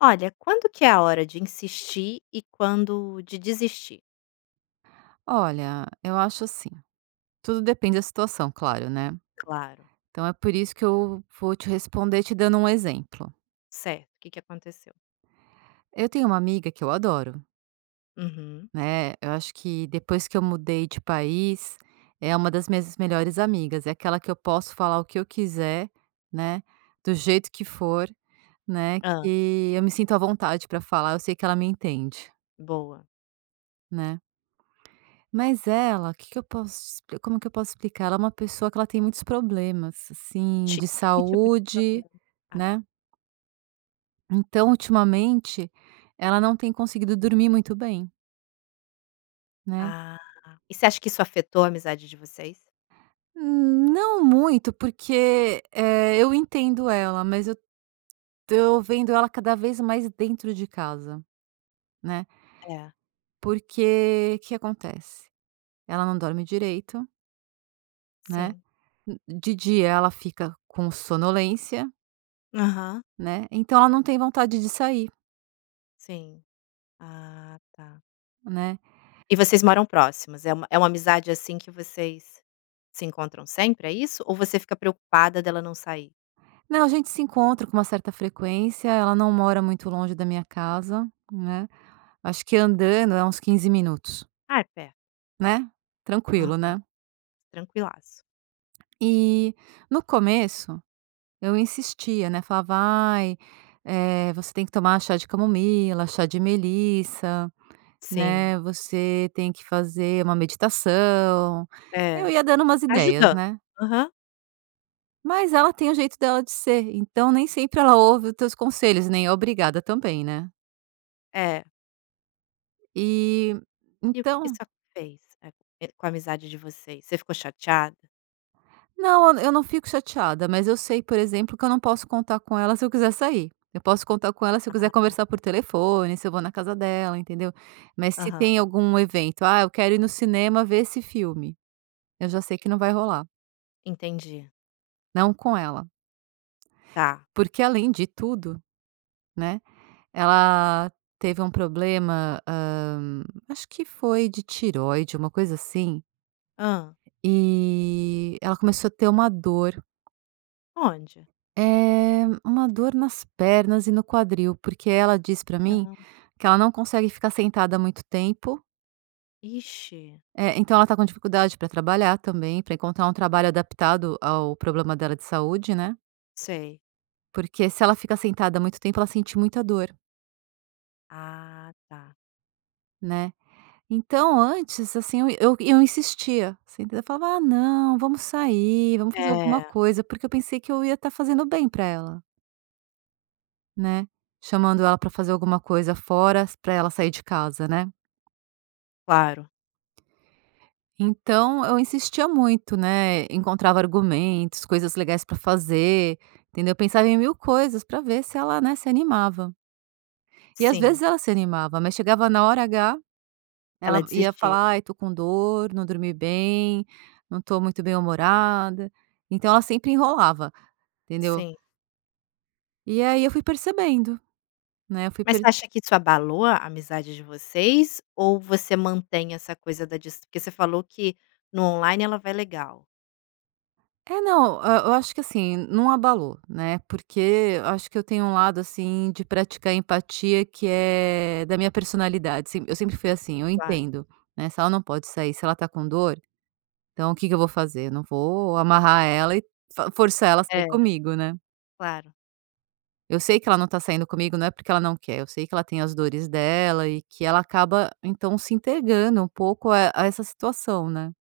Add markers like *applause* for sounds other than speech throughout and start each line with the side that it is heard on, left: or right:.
left: Olha, quando que é a hora de insistir e quando de desistir?
right: Olha, eu acho assim, tudo depende da situação, claro, né.
left: Claro.
right: Então, é por isso que eu vou te responder, te dando um exemplo.
left: Certo, o que que aconteceu?
right: Eu tenho uma amiga que eu adoro.
left: Uhum.
right: Né. Eu acho que depois que eu mudei de país, é uma das minhas melhores amigas. É aquela que eu posso falar o que eu quiser, né, do jeito que for, né,
left: Hã.
right: que eu me sinto à vontade pra falar eu sei que ela me entende.
left: Boa.
right: Né? Mas, ela que que eu posso te como que eu posso explicar? Ela é uma pessoa que ela tem muitos problemas, assim,
left: Ti
right: de
left: que tipo de
right: saúde,
left: problema, ah tá.
right: né? Então, ultimamente ela não tem conseguido dormir muito bem. Né?
left: Ah. E você acha que isso afetou a amizade de vocês?
right: Hum, não muito porque, eh, eu entendo ela. Mas eu tô vendo ela cada vez mais dentro de casa, né?
left: É.
right: Porque que acontece? Ela não dorme direito Né.
left: Sim.
right: Hum, de dia ela fica com sonolência.
left: Aham.
right: Né, então ela não tem vontade de sair.
left: Sim. Ah, tá.
right: Né.
left: E vocês moram próximas? É uma é uma amizade, assim, que vocês se encontram sempre, é isso? Ou você fica preocupada dela não sair?
right: Não, a gente se encontra com uma certa frequência, ela não mora muito longe da minha casa, né. Acho que andando é uns 15 minutos.
left: Ah, é perto.
right: Né?
left: Aham.
right: Tranquilo, né.
left: Tranquilaço.
right: E no começo eu insistia, né? Falava: “Ai, eh, você tem que tomar chá de camomila, chá de melissa,
left: Sim.
right: né. Você tem que fazer uma meditação”. Eu
left: É.
right: ia dando umas ideias,
left: Ajudando.
right: né.
left: Aham.
right: Mas ela tem o jeito dela de ser, então nem sempre ela ouve os teus conselhos, nem é obrigada também, né?
left: É.
right: E,
left: E o que que
right: então
left: *unintelligible* fez, eh, c com a amizade de vocês? Você ficou chateada?
right: Não, eu não fico chateada, mas eu sei por exemplo, que eu não posso contar com ela se eu quiser sair, eu posso contar com ela se eu quiser conversar
left: Ah.
right: por telefone, se eu vou na casa dela, entendeu? Mas se
left: Aham.
right: tem algum evento, "ah, eu quero ir no cinema ver esse filme," eu já sei que não vai rolar.
left: Entendi.
right: Não com ela.
left: Tá.
right: Porque além de tudo, né, ela teve um problema, hã, acho que foi de tireoide, uma coisa assim
left: Hã?
right: e, ela começou ter uma dor.
left: Onde?
right: Eh, uma dor nas pernas e no quadril, porque ela disse pra mim
left: *unintelligible*
right: que ela não consegue ficar sentada muito tempo
left: Ixi.
right: É, então ela está com dificuldade pra trabalhar também, pra encontrar um trabalho adaptado ao problema dela de saúde, né?
left: Sei.
right: Porque, se ela fica sentada muito tempo ela sente muita dor.
left: Ah, tá.
right: Né? Então, antes assim, eu eu eu insistia, se entend Eu falava: "Ah não, vamos sair, vamos fazer alguma
left: É.
right: coisa", porque eu pensei que eu ia tá fazendo o bem pra ela. Né? Chamando ela pra fazer alguma coisa fora, pra ela sair de casa, né?
left: Claro.
right: Então, eu insistia muito, né. Encontrava argumentos, coisas legais pra fazer, entendeu? Pensava em 1000 coisas pra ver se ela, né, se animava. E às
left: Sim.
right: vezes ela se animava, mas chegava na hora H,
left: Ela
right: ela ia
left: desistia.
right: falar: "Ai, tô com dor, não dormi bem, não tô muito bem-humorada". Então ela sempre enrolava, entendeu?
left: Sim.
right: E aí eu fui percebendo, né? Eu fui
left: Mas você
right: perce
left: acha que isso abalou a amizade de vocês? Ou você mantém essa coisa da dis porque você falou que no on-line ela vai legal?
right: É, não, hã, eu acho que, assim, não abalou, né, porque eu acho que eu tenho lado assim de praticar empatia que é da minha personalidade se eu sempre fui assim, eu
left: Claro.
right: entendo, né. Se ela não pode sair, se ela tá com dor, então o que que eu vou fazer? Eu não vou amarrar ela e f forçar ela a sair
left: É.
right: comigo, né?
left: Claro.
right: Eu sei que ela não tá saindo comigo não é porque ela não quer, eu sei que ela tem as dores dela e que ela acaba então se entegando um pouco a a essa situação, né?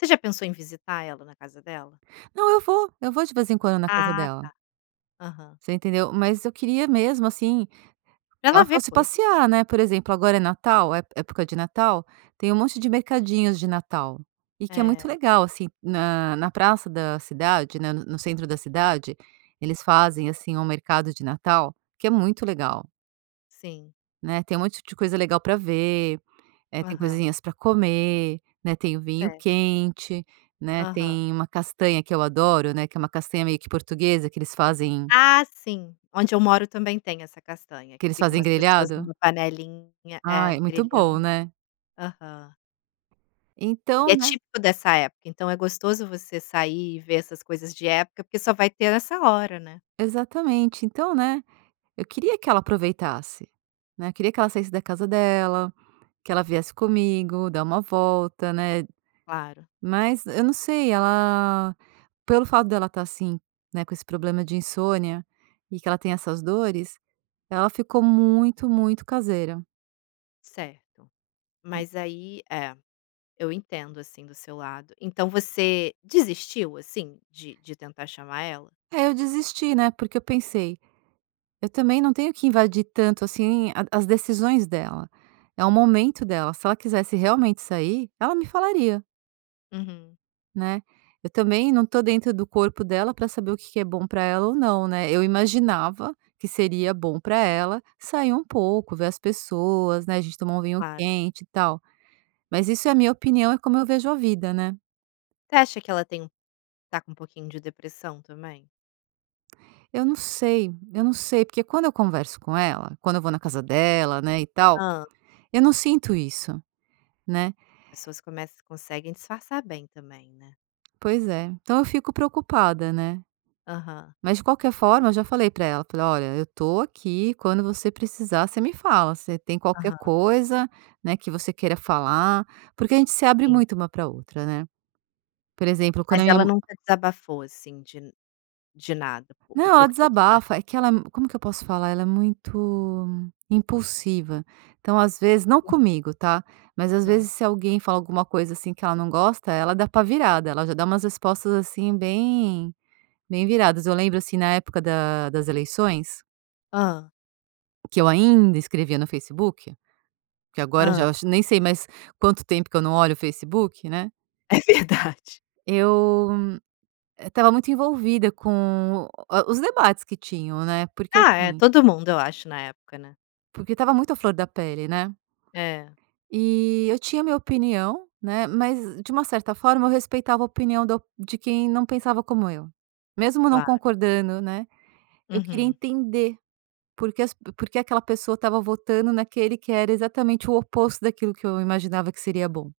left: Você já pensou em visitar ela na casa dela?
right: Não, eu vou, eu vou de vez em quando na casa
left: Ah, tá.
right: dela.
left: Aham.
right: Você entendeu? Mas eu queria mesmo, assim, que
left: Pra
right: ela
left: ela ver
right: fosse
left: coisa.
right: passear, né. Por exemplo, agora é Natal, ép época de Natal, tem um monte de mercadinhos de Natal e que é muito
left: É.
right: legal, assim, na na praça da cidade, né, no centro da cidade. Eles fazem, assim, um mercado de Natal que é muito legal.
left: Sim.
right: Né, tem um monte de coisa legal para ver, eh, tem
left: Aham.
right: coisinhas para comer, né, tem o vinho
left: Certo.
right: quente, né,
left: Aham.
right: tem uma castanha que eu adoro, né, que é uma castanha meio que portuguesa que eles fazem
left: Ah, sim. Onde eu moro também tem essa castanha,
right: que
left: que
right: eles
left: ficam
right: fazem
left: umas pessoas
right: grelhado.
left: numa panelinha, é,
right: Ai, muito bom,
left: grelhando.
right: né?
left: Aham. E
right: Então,
left: é
right: né.
left: típico dessa época, então é gostoso você sair e ver essas coisas de época, porque só vai ter nessa hora, né.
right: Exatamente. Então, né, eu queria que ela aproveitasse, né. Eu queria que ela saísse da casa dela, que ela viesse comigo, dar uma volta, né.
left: Claro.
right: Mas eu não sei, ela pelo fato dela tá assim, né, com esse problema de insônia e que ela tem essas dores, ela ficou muito muito caseira.
left: Certo,
right: Na
left: mas aí é, eu entendo assim do seu lado. Então você desistiu, assim, de de tentar chamar ela?
right: É eu desisti, né? Porque eu pensei: "Eu também não tenho que invadir tanto assim a as decisões dela." É o momento dela. Se ela quisesse realmente sair, ela me falaria.
left: Uhum.
right: Né. Eu também não tô dentro do corpo dela para saber o que que é bom para ela ou não, né. Eu imaginava que seria bom para ela sair um pouco, ver as pessoas, né. A gente tomar um vinho
left: Claro.
right: quente, e tal. Mas isso é a minha opinião, é como eu vejo a vida, né.
left: Você acha que ela tem um tá com pouquinho de depressão também?
right: Eu não sei. Eu não sei, porque quando eu converso com ela, quando eu vou na casa dela, né, e tal,
left: Hã.
right: eu não sinto isso, né.
left: Pessoas começam conseguem disfarçar bem também, né.
right: Pois é. Então eu fico preocupada, né.
left: Aham.
right: Mas, de qualquer forma, eu já falei para ela, falei: “Olha, eu tô aqui. Quando você precisar, você me fala. Você tem qualquer
left: Aham.
right: coisa, né, que você queira falar.” Porque a gente se abre
left: Sim.
right: muito uma para a outra, né. Por exemplo, quando a
left: Mas
right: minha
left: ela
right: ma
left: nunca desabafou assim de de nada? O
right: Não,
left: o
right: ela
left: porquê que ela
right: desabafa. É que ela, como que eu posso falar, ela é muito impulsiva. Então, às vezes, não comigo, tá? Mas, às
left: Aham.
right: vezes, se alguém fala alguma coisa assim que ela não gosta, ela é dá pá virada, ela já dá umas respostas assim bem, bem viradas. Eu lembro, assim, na época da das eleições…
left: Hã?
right: que eu ainda escrevia no Facebook. Porque agora eu
left: Hã?
right: já nem sei mais quanto tempo que eu não olho o Facebook, né.
left: É verdade.
right: Eu eh estava muito envolvida com o os debates que tinham, né, porque
left: Ah é,
right: assim
left: todo mundo eu acho, na época, né.
right: Porque estava muito à flor da pele, né?
left: É.
right: E, eu tinha a minha opinião, né, mas de uma certa forma eu respeitava a opinião da de quem não pensava como eu. Mesmo não
left: Claro.
right: concordando, né. Eu queria
left: Uhum.
right: entender porque as pe porque aquela pessoa estava votando naquele que era exatamente o oposto daquilo que eu imaginava que seria bom.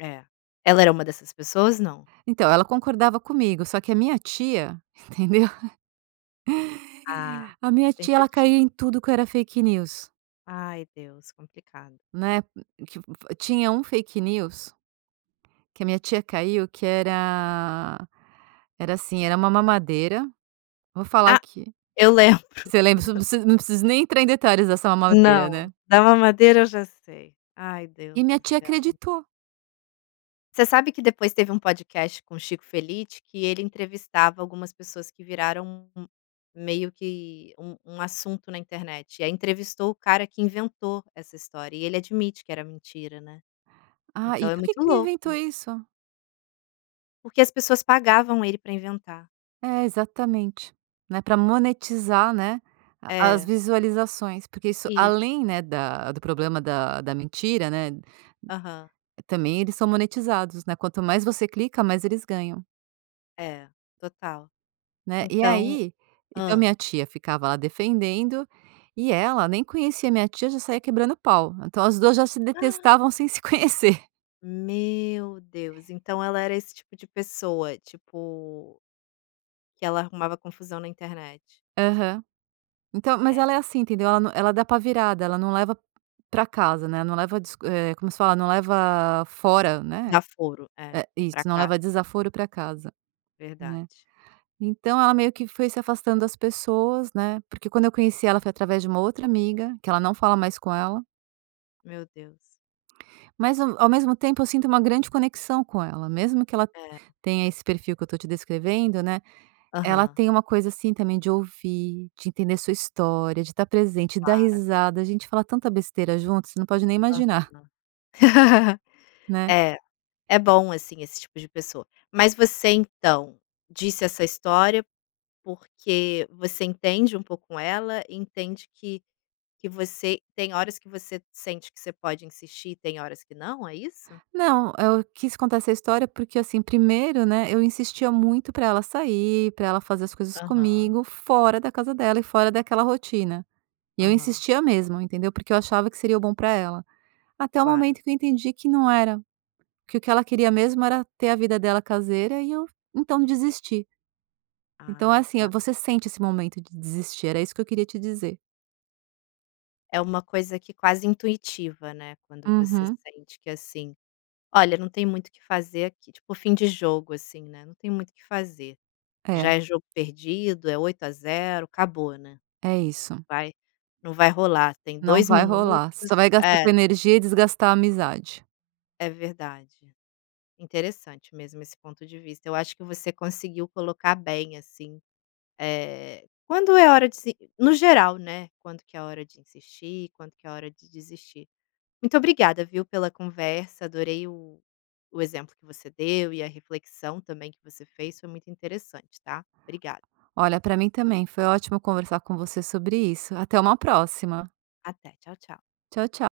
left: É. Ela era uma dessas pessoas, não?
right: Então, ela concordava comigo, só que a minha tia, entendeu?
left: Ah,
right: A minha tia
left: sempre a
right: ela
left: ti
right: caía em tudo o que era fake news.
left: Ai Deus, complicado.
right: Né, *unintelligible* tinha um fake news que a minha tia caiu que era era assim, era uma mamadeira, vou falar
left: Ah,
right: aqui.
left: eu lembro.
right: Você lembra? Preciso
left: *giggles*
right: não preciso não preciso nem entrar em detalhes dessa mamadeira, né?
left: Não, da mamadeira eu já sei. Ai Deus
right: E minha
left: do
right: tia
left: céu.
right: acreditou.
left: Você sabe que depois teve um podcast com Chico Felitti que ele entrevistava algumas pessoas que viraram um um meio que um um assunto na internet, e aí entrevistou o cara que inventou essa história e ele admite que era mentira, né.
right: Ah,
left: Então
right: e
left: é
right: porque
left: muito
right: que ele
left: louco.
right: inventou isso?
left: Porque as pessoas pagavam ele para inventar.
right: É, exatamente. Né, pra monetizar, né, a as
left: É.
right: visualizações, porque isso
left: Isso.
right: além, né, da do problema da da mentira, né,
left: Uhum
right: também eles são monetizados, né. Quanto mais você clica, mais eles ganham.
left: É, total,
right: Né, e
left: então
right: aí, então, minha
left: hã.
right: tia ficava lá defendendo, e ela nem conhecia a minha tia, já saía quebrando o pau. Então, as duas já se
left: *gasps*
right: detestavam sem se conhecer.
left: Meu Deus então ela era esse tipo de pessoa? Tipo que ela arrumava confusão na internet.
right: Aham, então, mas
left: É.
right: ela é assim entendeu? Ela nã ela é da pá virada, ela não leva pra casa, né, não leva dis eh, como se fala? Não leva fora, né,
left: Desaforo, é,
right: é,
left: pra
right: isso, não
left: casa.
right: leva desaforo pra casa, né.
left: Verdade.
right: Então, ela meio que foi se afastando das pessoas, né, porque quando eu conheci ela foi através de uma outra amiga, que ela não fala mais com ela.
left: Meu Deus.
right: Mas, hum, ao mesmo tempo eu sinto uma grande conexão com ela, mesmo que ela
left: É.
right: tenha esse perfil que eu tô te descrevendo, né. Ela
left: Aham.
right: tem uma coisa, assim, também de ouvir, de entender a sua história, de estar presente, de dar
left: Claro.
right: risada, a gente fala tanta besteira juntas, você não pode nem
left: Aham
right: imaginar.
left: *laughs*
right: Né.
left: é, é bom, assim, esse tipo de pessoa. Mas você, então, disse essa história, porque você entende um pouco ela? Entende que que você tem horas que você sente que você pode insistir e tem horas que não? É isso?
right: Não, eu quis contar essa história, porque, assim, primeiro, né, eu insistia muito pra ela sair pra ela fazer as coisas
left: Aham.
right: comigo fora da casa dela e fora daquela rotina. E eu
left: Aham.
right: insistia mesmo, entendeu, porque eu achava que seria o bom pra ela. Até o
left: Claro.
right: momento que eu entendi que não era, que o que ela queria mesmo era ter a vida dela caseira e eu, então, desisti. Então é
left: Ah,
right: assim,
left: tá.
right: você sente esse momento de desistir, era isso que eu queria te dizer.
left: É uma coisa que quase intuitiva, né, quando você
right: Uhum.
left: sente que, assim: "Olha, não tem muito que fazer aqui". Tipo o fim de jogo, assim, né, não tem muito que fazer,
right: É
left: já é jogo perdido, é 8 a 0, acabou, né,
right: É isso.
left: vai não vai rolar, tem
right: Não
left: 2
right: vai
left: minutos,
right: rolar, você só vai gastar
left: é.
right: tua energia e desgastar a amizade.
left: É verdade. Interessante mesmo esse ponto de vista, eu acho que você conseguiu colocar bem, assim, eh, quando é hora de se no geral, né, quando que é hora de insistir, quando que é hora de desistir. Muito obrigada, viu, pela conversa, adorei o o exemplo que você deu, e a reflexão também que você fez foi muito interessante, tá. Obrigada.
right: Olha, pra mim também, foi ótimo conversar com você sobre isso. Até uma próxima.
left: Até, tchau, tchau.
right: Tchau, tchau.